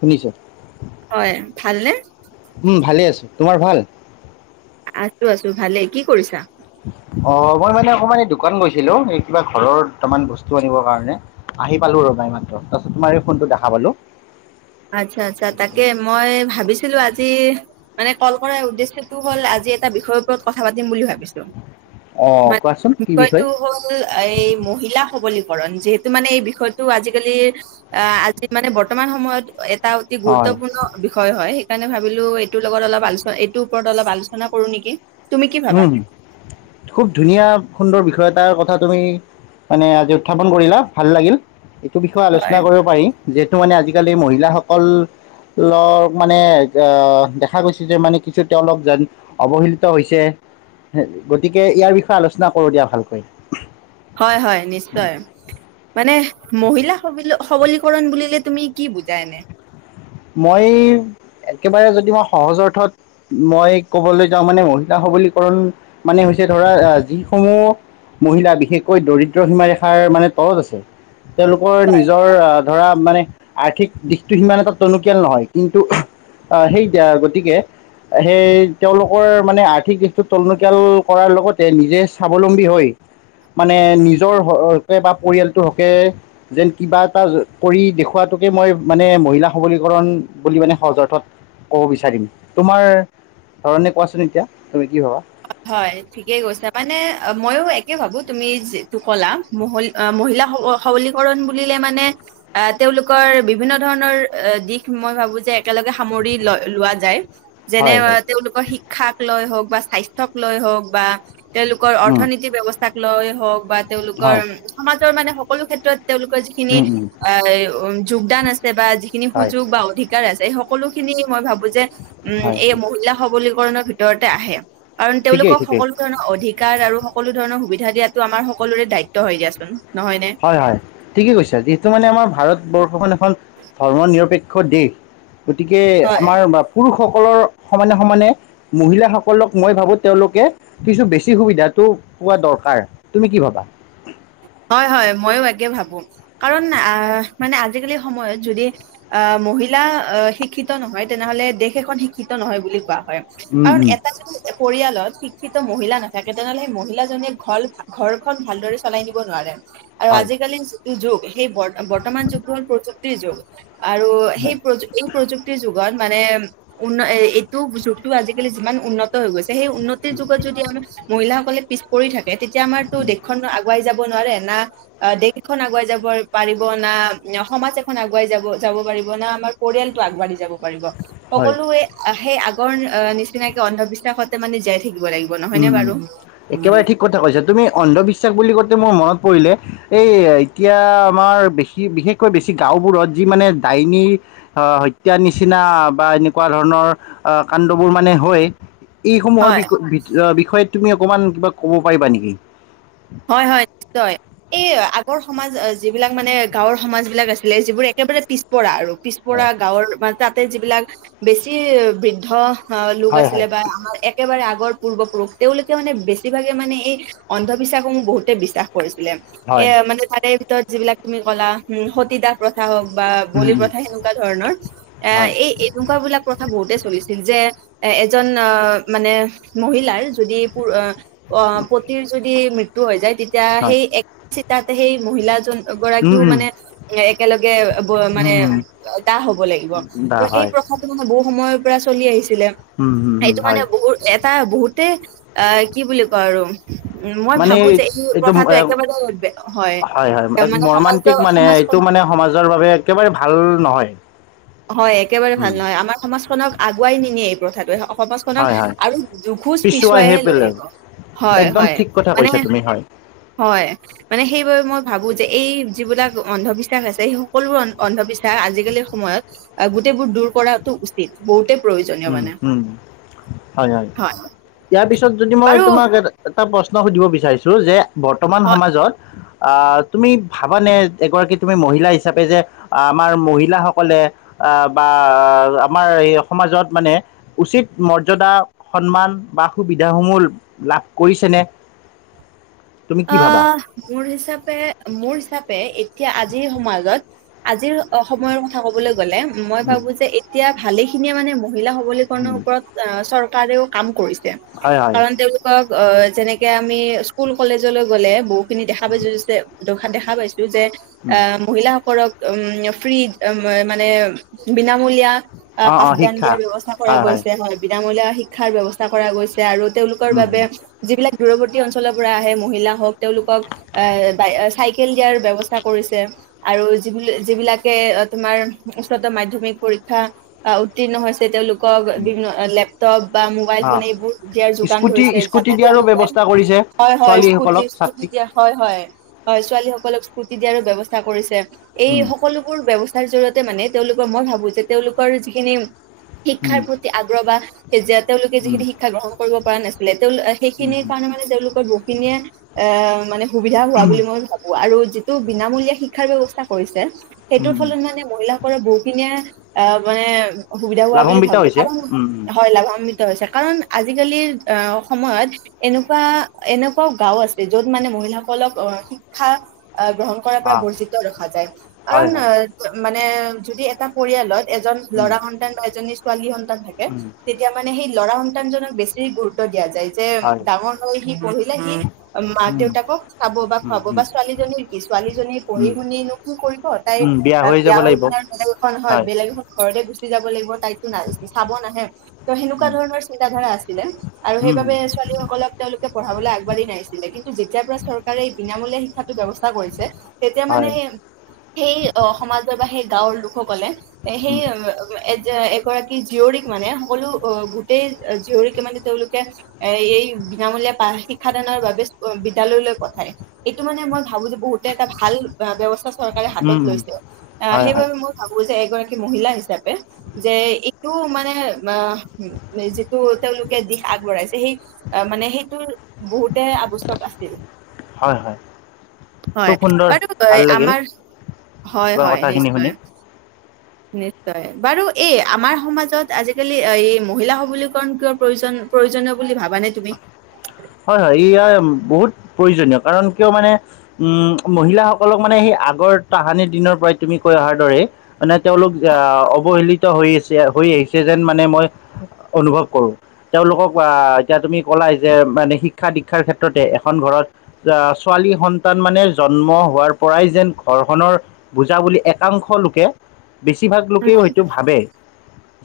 শুনিছে? হয়, ভালনে? উম, ভালে আছোঁ। তোমাৰ ভাল? আছো আছো ভালে, কি কৰিছা। অ মই মানে অকমান এই দোকান এই কিবা ঘৰৰ দুটামান বস্তু আনিবৰ কাৰণে। আহি পালো ৰবা যে মৰ্ত, তোমাৰে এই ফোনটো দেখা পালো। আচ্ছা আচ্ছা তাকে মই ভাবিছিলোঁ আজি মানে ক'ল কৰাৰ উদেশ্যে টো হ'ল আজি এটা বিষয়ৰ ওপৰত কথা পাতিম বুলি ভাবিছো। অ মন, কোৱাচোন কি বিষয় টো হৈ এই মহিলা সবলীকৰণ যিহেতু মানে এই বিষয়টো আজিকালিৰ অ', আজি মানে বৰ্তমান সময়ত এটা অতি হয় গুৰুত্বপূৰ্ণ বিষয় হয় সেইকাৰণে ভাবিলো এইটো লগত অলপ এইটোৰ ওপৰত অলপ আলোচনা কৰোঁ নেকি। তুমি কি ভাবা? উম, খুব ধুনীয়া সুন্দৰ বিষয় এটা কথা তুমি মানে আজি উত্থাপন কৰিলা ভাল লাগিল, এইটো বিষয়ে আলোচনা হয় কৰিব পাৰিম। যিহেতু মানে আজিকালি মহিলা সকল ল'গ মানে জা দেখা গৈছে যে মানে কিছু তেওঁলোক জান অবসিক্ত হৈছে। গতিকে ইয়াৰ বিষয়ে আলোচনা কৰো দিয়া ভালকৈ। হয় হয়, নিশ্চয়। মানে মহিলা খবিলো-খবলীকৰণ বুলিলে তুমি কি বুজা এনে। মই, একেবাৰে যদি মই সহজ অৰ্থত মই ক'বলৈ যাওঁ মানে মহিলা সবলীকৰণ মানে হৈছে ধৰা আহ যিসমূহ মহিলা বিশেষকৈ দৰিদ্ৰ হিমা ৰেখা মানে তল তেওঁলোকৰ নিজৰ ধৰা মানে আৰ্থিক দিশটো সিমান এটো তেওঁ লোকেল নহয় কিন্তু, আহ হেই গতিকে সেই তেওঁলোকৰ মানে আৰ্থিক দিশটো তেওঁলোকৰ কৰাৰ লগতে নিজে স্বাৱলম্বী হৈ। মানে নিজৰ হকে বা পৰিয়ালটোৰ হকে যেন কিবা এটা কৰি দেখুৱাতোকে মই মানে মহিলা সবলীকৰণ বুলি মানে সৰ্জৰ্থত ক'ব বিচাৰিম তোমাৰ ধৰণে কোৱাচোন এতিয়া, তুমি কি ভাবা। হয়। ঠিকেই কৈছা মানে মইয়ো একে ভাবো তুমি যিটো ক'লা মহিল-মহিলাাসকল সৱলীকৰণ বুলিলে মানে। আহ তেওঁলোকৰ বিভিন্ন ধৰণৰ দিশ মই ভাবো যে একেলগে সামৰি ল-লোৱা যায়। যেনে হয় হয় তেওঁলোকৰ শিক্ষাক লৈ হওঁক [unintelligible] লৈহওঁক বা তেওঁলোকৰ উম অৰ্থনীতি ব্যৱস্থাক লৈ হওঁক বা তেওঁলোকৰ হয় সমাজৰ মানে সকলো ক্ষেত্ৰত তেওঁলোকৰ যিখিনি উম উম অ', উম যোগদান আছে বা যিখিনি হয় হয় সুযোগ বা অধিক যাৰ আছে সকলো খিনি মই ভাবোঁ যে, উম হয় এই মহিলা সবলীকৰণৰ বিতৰতে আহে। কাৰণ ঠিকেই তেওঁলোকক ঠিকেই সকলো ধৰণৰ অধিকাৰ আৰু সকলো ধৰণৰ সুবিধা দিয়াটো আমাৰ সকলোৰে দায়িত্ব হয় দিয়াচোন নহয় নে। হয় হয় ঠিকেই কৈছে, যিহটো মানে আমাৰ ভাৰতবৰ্ষখন এখন ধৰ্ম নিৰপেক্ষ দেশ। গতিকে হয় আমাৰ বাপুৰসকলৰ সমানে সমানে। মহিলা সকলোক মই ভাবোঁ, তেওঁলোকে কিছু বেছি সুবিধাটো পোৱা দৰকাৰ তুমি কি ভাবা হয় হয় মইয়ো একে ভাবো কাৰণ আহ মানে আজিকালি সময়ত যদি আহ মহিলা শিক্ষিত নহয় তেনেহলে দেশ এখন শিক্ষিত নহয় বুলি কোৱা হয় উম কাৰণ উম এটা পৰিয়ালত শিক্ষিত মহিলা নাথাকে তেনেহ'লে সেই মহিলা জনীয়ে ঘপ ঘৰখন ভালদৰে চলাই নিব নোৱাৰে আৰু হয় আজিকালিৰ যিটো যুগ সেই বৰ বৰ্তমান যুগ হল প্ৰযুক্তিৰ যুগ আৰু সেই হয় প্ৰযুক এই প্ৰযুক্তিৰ যুগত মানে উন্ন এইটো যুগতটো আজিকালি যিমান উন্নত হৈ গৈছে সেই উন্নতিৰ যুগত যদি আমাৰ মহিলাসকলে পিছ পৰি থাকে তেতিয়া আমাৰতো দেশখন আগ- কোয়াই যাব নোৱাৰে না আ দেশখন আগুৱাই যাব পাৰিব না সমাজ এখন আগুৱাই যাব যাব পাৰিব না আমাৰ পৰিয়ালটো আগবাঢ়ি যাব পাৰিব হয় সকলোৱে সেই আগৰ নিচিনাকে অন্ধবিশ্বাসতে মানে জীয়াই থাকিব লাগিব। নহয়নে উম উম বাৰু? একেবাৰে ঠিক কথা কৈছা, তুমি অন্ধবিশ্বাস বুলি কওঁতে মোৰ মনত পৰিলে এই এতিয়া আমাৰ বেছি বিশেষকৈ বেছি গাঁওবোৰত যি মানে ডাইনী হত্যাৰ নিচিনা বা এনেকুৱা ধৰণৰ কাণ্ডবোৰ মানে হয়। এইসমূহৰ হয় বি বিষয়ত তুমি অকমান কিবা ক'ব পাৰিবা নেকি? হয় হয় নিশ্চয় এই আগৰ সমাজ যিবিলাক মানে গাঁৱৰ সমাজ বিলাক আছিলে যিবোৰ একেবাৰে পিছপৰা আৰু পিছপৰা হয় গাঁৱৰ মানে তাতে যিবিলাক বেছি বৃদ্ধ অ লোক হয় আছিলে হয় বা আমাৰ একেবাৰে আগৰ পূৰ্বপুৰুষ তেওঁলোকে মানে বেছিভাগে মানে এই অন্ধ বিশ্বাস সমূহ বহুতে বিশ্বাস কৰিছিলে, এ হয় মানে তাৰে ভিতৰত যিবিলাক তুমি ক'লা সতী দাস প্ৰথা হওক বা উম বলি উম প্ৰথা সেনেকুৱা ধৰণৰ এ হয় এই এনেকুৱা বিলাক প্ৰথা বহুতে চলিছিল যে এ এজন আহ মানে মহিলাৰ যদি পো আ অ পতিৰ যদি মৃত্যু হৈ যায়, তেতিয়া হয় সেই এক চিতাতে সেই মহিলাজন উম গৰাকীও উম মানে একেলগে ব উম মানে দাহ হব লাগিব, উম ত বা এই হয় প্ৰস সেইটো মানে বহু সময়ৰ পৰা চলি আহিছিলে, উম উম উম সেইটো মানে হয় বহুত এটা বহুতে অ কি বুলি কয় আৰু উম, মই মানে ভাবো যে এই এইটো প্ৰথাটো একেবাৰে হয় হয়, মানে সমাজ মৰ্মান্তিক মানে সমাজখন এইটো মানে সমাজৰ বাবে একেবাৰে ভাল নহয়। হয় একেবাৰে উম ভাল নহয়, আমাৰ সমাজখনক আগুৱাই নি নিয়ে এই প্ৰথাটোৱে সমাজখনক হয় হয় আৰু দুখোজ পিছুৱাইহে লৈ আহিব। হয় একদম হয় ঠিক কথা মানে কৈছা তুমি হয় হয়। মানে সেইবাবে মই ভাবো যে এই যিবিলাক অন্ধবিশ্বাস আছে সেই সকলোবোৰ অন্ধবি শ্বাস আজিকালিৰ সময়ত আহ গোটেইবোৰ দূৰ কৰাটো উচিত বহুতেই প্ৰয়োজনীয় উম মানে। উম হয় হয়, ইয়াৰ পিছত যদি মই বাৰু তোমাক এটা এটা প্ৰশ্ন সুধিব বিচাৰিছো যে বৰ্তমান হয় সমাজত আহ তুমি ভাবানে এগৰাকী তুমি মহিলা হিচাপে যে আমাৰ মহিলাসকলে আ বা আমাৰ এই সমাজত মানে উচিত মৰ্যাদা সন্মান বা সুবিধাসমূহ লাভ কৰিছেনে? তুমি কি অ ভাবা মোৰ হিচাপে মোৰ হিচাপে এতিয়া আজিৰ সমাজত আজিৰ অ সময়ৰ কথা ক'বলৈ গলে মই উম, ভাবো যে এতিয়া ভালে খিনিয়ে মানে মহিলা সবলীকৰণৰ উম, ওপৰত আ চৰকাৰেও কাম কৰিছে, হয় হয় কাৰণ তেওঁলোকক যেনেকে আমি স্কুল কলেজলৈ গলে বহুখিনি দেখা পাইছো দেখা পাইছো যে উম, আম মহিলাসকলক উম ফ্ৰী মানে বিনামূলীয়া আ অ অ পাঠদান শিক্ষা দিয়াৰ ব্যৱস্থা কৰা গৈছে হয়। বিনামূলীয়া শিক্ষাৰ ব্যৱস্থা কৰা গৈছে আৰু তেওঁলোক [unintelligible] উম উম বাবে যিবিলাক দূৰৱৰ্তী অঞ্চলৰ পৰা আহে মহিলা হওক তেওঁলোকক আহ, চাইকেল দিয়াৰ ব্যৱস্থা কৰিছে। আৰু য-যিবিলাকে তোমাৰ উচ্চতৰ মাধ্যমিক পৰীক্ষা উত্তীৰ্ণ হৈছে উম তেওঁলোক লেপটপ বা মোবাইল অ ফোন এইবোৰ দিয়াৰ যোগান স্কুটি ধৰিছে স্কুটি যাতে দিয়াৰো তেওঁলোকে ব্যৱস্থা কৰিছে হয়, হয় স্কুটি, ছোৱালীসকলক স্কুটি ছাত্ৰীক দিয়া হয়, হয়, হয়। ছোৱালী সকলক স্কুটি দিয়াৰো ব্যৱস্থা কৰিছে এই উম সকলোবোৰ ব্যৱ [unintelligible] জৰিয়তে মানে তেওঁলোকৰ মই ভাবো যে তেওঁলোকৰ যিখিনি শিক্ষাৰ উম প্ৰতি আগ্ৰহ বা তেতিয়া তেওঁলোকে উম যিখিনি শিক্ষা গ্ৰহণ কৰিব পৰা নাছিলে তেওঁ উম সেইখিনিৰ উম কাৰণে মানে তেওঁলোক বহুখিনিয়ে মানে সুবিধা হোৱা বুলি মই ভা আৰু যিটো বিনামূলীয়া শিক্ষাৰ ব্যৱস্থা কৰিছে উম সেইটোৰ উম ফলত মানে মহিলা [unintelligible] বহুখিনিয়ে মানে সুবিধা হোৱা বুলি লাভান্বিত ভাবো, হৈছে কাৰণ উম উম হয় লাভান্বিত [unintelligible] কাৰণ আজিকালিৰ আহ সময়ত এনেকুৱা এনেকুৱাও গাঁও আছে, য'ত মানে মহিলাসকলক শিক্ষা গ্ৰহণ কৰাৰ পৰা অ বৰ্জিত ৰখা যায়, কাৰণ হয় হয় মানে যদি এটা পৰিয়ালত এজন উম ল'ৰা সন্তান বা এজনী ছোৱালী সন্তান থাকে উম তে তেতিয়া মানে সেই ল'ৰা সন্তানজনক বেছি গুৰুত্ব দিয়া যায়, যে হয় ডাঙৰ হৈ সি পঢ়িলে সি মাক উম দেউতাকক খাব বা উম খুৱাব বা উম ছোৱালীজনীৰ কি, ছোৱালীজনীৰ পঢ়ি উম শুনি নো কি কৰিব তাই উম যাব বিয়া হৈ লাগিব পিনে বেলেগ এখন হয়, বেলেগ এখন ঘৰতে গুচি যাব লাগিব তাই চাব নাহে ত' সেনেকুৱা উম ধৰণৰ চিন্ত ধাৰা আছিলে আৰু উম সেইবাবে উম ছোৱালী সকলক তেওঁলোকে পঢ়াবলৈ আগবাঢ়ি নাহিছিলে, কিন্তু যেতিয়াৰপৰা চৰকাৰে এই বিনামূলীয়া শিক্ষাটোৰ ব্যৱস্থা কৰিছে তেতিয়া মানে হয় সেই সমাজৰ বা সেই গাঁওৰ লোকসকলে এ সেই উম এ এগৰাকী জীয়ৰীক মানে সকলো গোটেই জীয়ৰীকে মানে তেওঁলোকে এই বিনামূলীয়া শিক্ষাদানৰ বাবে বিদ্যালয়লৈ পঠায় এইটো মানে মই ভাবো যে বহুত এটা ভাল ব্যৱস্থা চৰকাৰে হাতত উম উম লৈছে, আহ হয় হয় সেইবাবে মোৰ ভাবো যে এগৰাকী মহিলা হিচাপে যে এইটো মানে যিটো তেওঁলোকে দিশ আগবঢ়াইছে সেই মানে সেইটো বহুতে আৱশ্যক আছিল। হয় হয় হয় খুব সুন্দৰ বাৰু ভাল লাগিল আমাৰ, হয়, তোমাৰ হয়, কথাখিনি শুনি নিশ্চয়। [inaudible] নিশ্চয়, বাৰু এই আমাৰ সমাজত আজিকালি মহিলা সবলীকৰণ কিয় প্ৰয়োজন? প্ৰয়োজনীয় বুলি ভাবা নে তুমি? হয়, হয় ইয়া বহুত প্ৰয়োজনীয় কাৰণ কিয় মানে উম, মহিলাসকলক মানে সেই আগৰ তাহানিৰ দিনৰ পৰাই তুমি কৈ অহাৰ দৰে মানে তেওঁলোক আহ অৱহেলিত হৈ আছে, হৈ আহিছে যেন মানে মই অনুভৱ কৰো। তেওঁলোকক আহ, এতিয়া তুমি কলাই যে মানে শিক্ষা দীক্ষাৰ ক্ষেত্ৰতে এখন ঘৰত ছোৱালী সন্তান মানে জন্ম হোৱাৰ পৰাই যেন ঘৰখনৰ বুজা বুলি একাংশ লোকে, বেছিভাগ উম, লোকেই হয়তো ভাবে।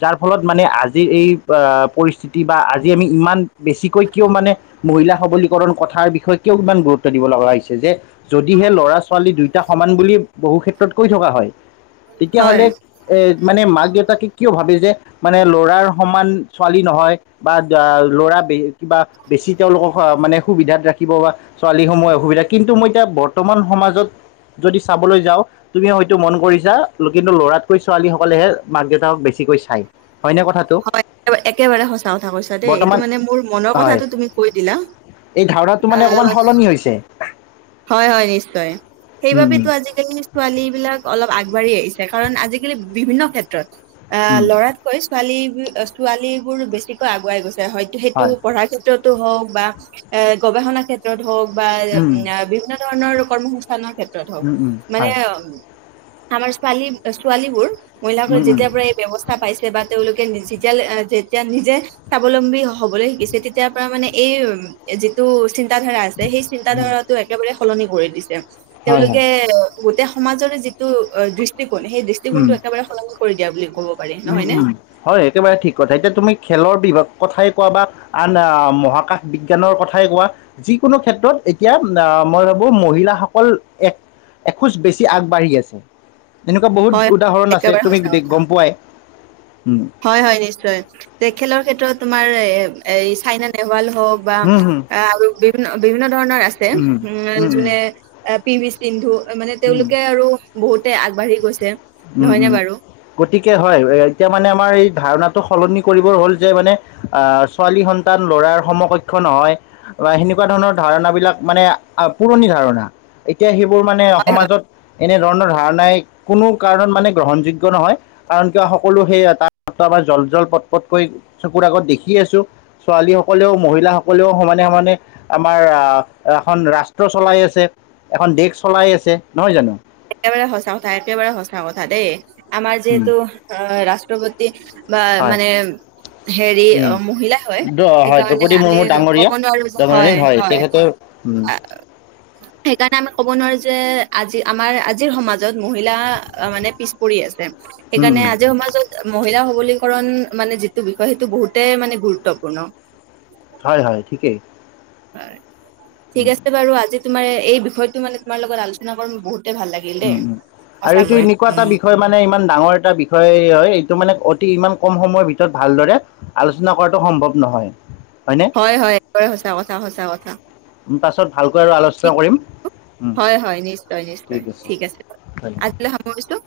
যাৰ ফলত মানে আজিৰ এই আহ, পৰিস্থিতি বা আজি আমি ইমান বেছিকৈ কিয় মানে মহিলা সবলীকৰণ কথাৰ বিষয়ে কিয় ইমান গুৰুত্ব দিব লগা হৈছে যে যদিহে ল'ৰা ছোৱালী দুয়োটা সমান বুলি বহু ক্ষেত্ৰত কৈ থকা হয়, হয় তেতিয়াহ'লে এ, মানে মাক দেউতাকে কিয় ভাবে যে মানে ল'ৰাৰ সমান ছোৱালী নহয়। বা ল'ৰা বে কিবা বেছি তেওঁলোকক মানে সুবিধাত ৰাখিব বা ছোৱালীসমূহে অসুবিধাত, কিন্তু মই এতিয়া বৰ্তমান সমাজত যদি চাবলৈ যাওঁ তুমি হয়তো মন কৰিছা কিন্তু ল'ৰাতকৈ ছোৱালী সকলেহে মাক দেউতাকক বেছিকৈ চাই। হয় একেবাৰে সঁচা কথা কৈছা দেই, এইটো বৰ্তমান মানে মোৰ মনৰ হয় কথাটো তুমি কৈ দিলা। এই ধাৰণাটো মানে অকমান সলনি হৈছে হয় হয় নিশ্চয়, উম সেইবাবে উম তো আজি ফেমিনিষ্ট ছোৱালী বিলাক অলপ আগবাঢ়ি আহিছে কাৰণ আজিকালি বিভিন্ন ক্ষেত্ৰত এহ উম ল'ৰাত কৈ ছোৱালী, ছোৱালী বোৰ বেছিকৈ আগুৱাই গৈছে, হয়তো সেইটো হয় পঢ়াৰ ক্ষেত্ৰত হওঁক বা এ গৱেষণা ক্ষেত্ৰত হওঁক বা উম না এ বিভি ভিন্ন ধৰণৰ কৰ্মসস্থানৰ ক্ষেত্ৰত হওঁক উম উম উম মানে হয় আমাৰ ছোৱালী, ছোৱালীবোৰ মহিলাসকলে উম উম যেতিয়াৰ পৰা এই ব্যৱস্থা পাইছে বা তেওঁলোক যেতিয়া যেতিয়া নিজে স্বাৱলম্বী হ'বলৈ শিকিছে তেতিয়াৰ পৰা মানে এই যিটো চিন্তাধাৰা আছে সেই উম চিন্তাধাৰাটো একেবাৰে সলনি কৰি দিছে, হয় হয় তেওঁলোকে এ গোটেই সমাজৰে যিটো দৃষ্টিকোণ, সেই উম দৃষ্টিকোণটো একেবাৰে সলনি কৰি দিয়া বুলি ক'ব পাৰি উম নহয় নে উম হয় একেবাৰে ঠিক কথা এতিয়া তুমি খেলৰ বিভাগ কথাই কোৱা বা আন আ মহাকাশ বিজ্ঞানৰ কথাই কোৱা যিকোনো ক্ষেত্ৰত এতিয়া আ মই ভাবোঁ মহিলাসকল এক এখোজ বেছি আগবাঢ়ি আছে, এনেকুৱা বহুত হয় উদাহৰণ আছে একেবাৰে তুমি সঁচা দেখ কথা গম পোৱাই। উম। হয় হয় নিশ্চয়, যে খেলৰ ক্ষেত্ৰত তোমাৰ এ এই চাইনা দেৱাল হওঁক বা হুম, হুম, আৰু বিভিন্ন বিভিন্ন ধৰণৰ আছে, উম যোনে পি ভি সিন্ধু মানে উম, তেওঁলোকে আৰু বহুতে আগবাঢ়ি গৈছে। উম নহয়নে উম বাৰু? গতিকে হয়, এতিয়া মানে আমাৰ এই ধাৰণাটো সলনি কৰিবৰ হ'ল যে মানে আ ছোৱালী সন্তান ল'ৰাৰ সমকক্ষ নহয়। বা সেনেকুৱা ধৰণৰ ধাৰণা বিলাক মানে আ পুৰণি ধাৰণা। এতিয়া সেইবোৰ মানে হয়, হয়, সমাজত এনেধৰণৰ ধাৰণাই কোনো কাৰণত মানে গ্ৰহণযোগ্য নহয়, কাৰণ কিয় সকলো তাত আমাৰ জল জল পট পটকৈ চকুৰ আগত দেখিয়ে আছোঁ, ছোৱালী সকলেও মহিলাসকলেও সমানে সমানে আমাৰ আ এখন ৰাষ্ট্ৰ চলাই আছে, এখন দেশ চলাই আছে নহয় জানো? একেবাৰে সঁচা কথা, একেবাৰে সঁচা কথা দেই আমাৰ উম, যিহেতু আ ৰাষ্ট্ৰপতি তি বা হয় মানে হেৰি উম। অ', মহিলাই হয়, দ হয় সেইকাৰণে দ্ৰৌপদী আমি মুৰ্মু ডাঙৰীয়া ক'ব নোৱাৰো যে ডাঙৰীয়ানী হয় হয়। তেখেতৰ উম। সেইকাৰণে আমি ক'ব নোৱাৰো যে আজি আমাৰ আজিৰ সমাজত মহিলা আ মানে পিছ পৰি আছে উম সেইকাৰণে উম আজিৰ সমাজত মহিলা সবলীকৰণ মানে যিটো বিষয়, সেইটো বহুতে মানে গুৰুত্বপূৰ্ণ। হয় হয় ঠিকেই। হয় ঠিক উম আছে বাৰু আজি তোমাৰ এই বিষয়টো মানে তোমাৰ লগত আলোচনা কৰি মই বহুত উম উম আৰু এইটো এনেকুৱা এটা বিষয় মানে ইমান ডাঙৰ এটা বিষ বিষয় হয় এইটো মানে অতি ইমান কম সময়ৰ ভিতৰত ভালদৰে আলোচনা কৰাটো সম্ভৱ নহয়, হয় নে? হয় হয়, একবাৰে সঁচা কথা, সঁচা কথা। পাছত ভালকৈ আৰু আলোচনা ঠিক কৰিম। হয় হয়, নিশ্চয় নিশ্চয়, ঠিক আছে বাৰু ধন্যবাদ আজিলৈ সামৰিছোঁ।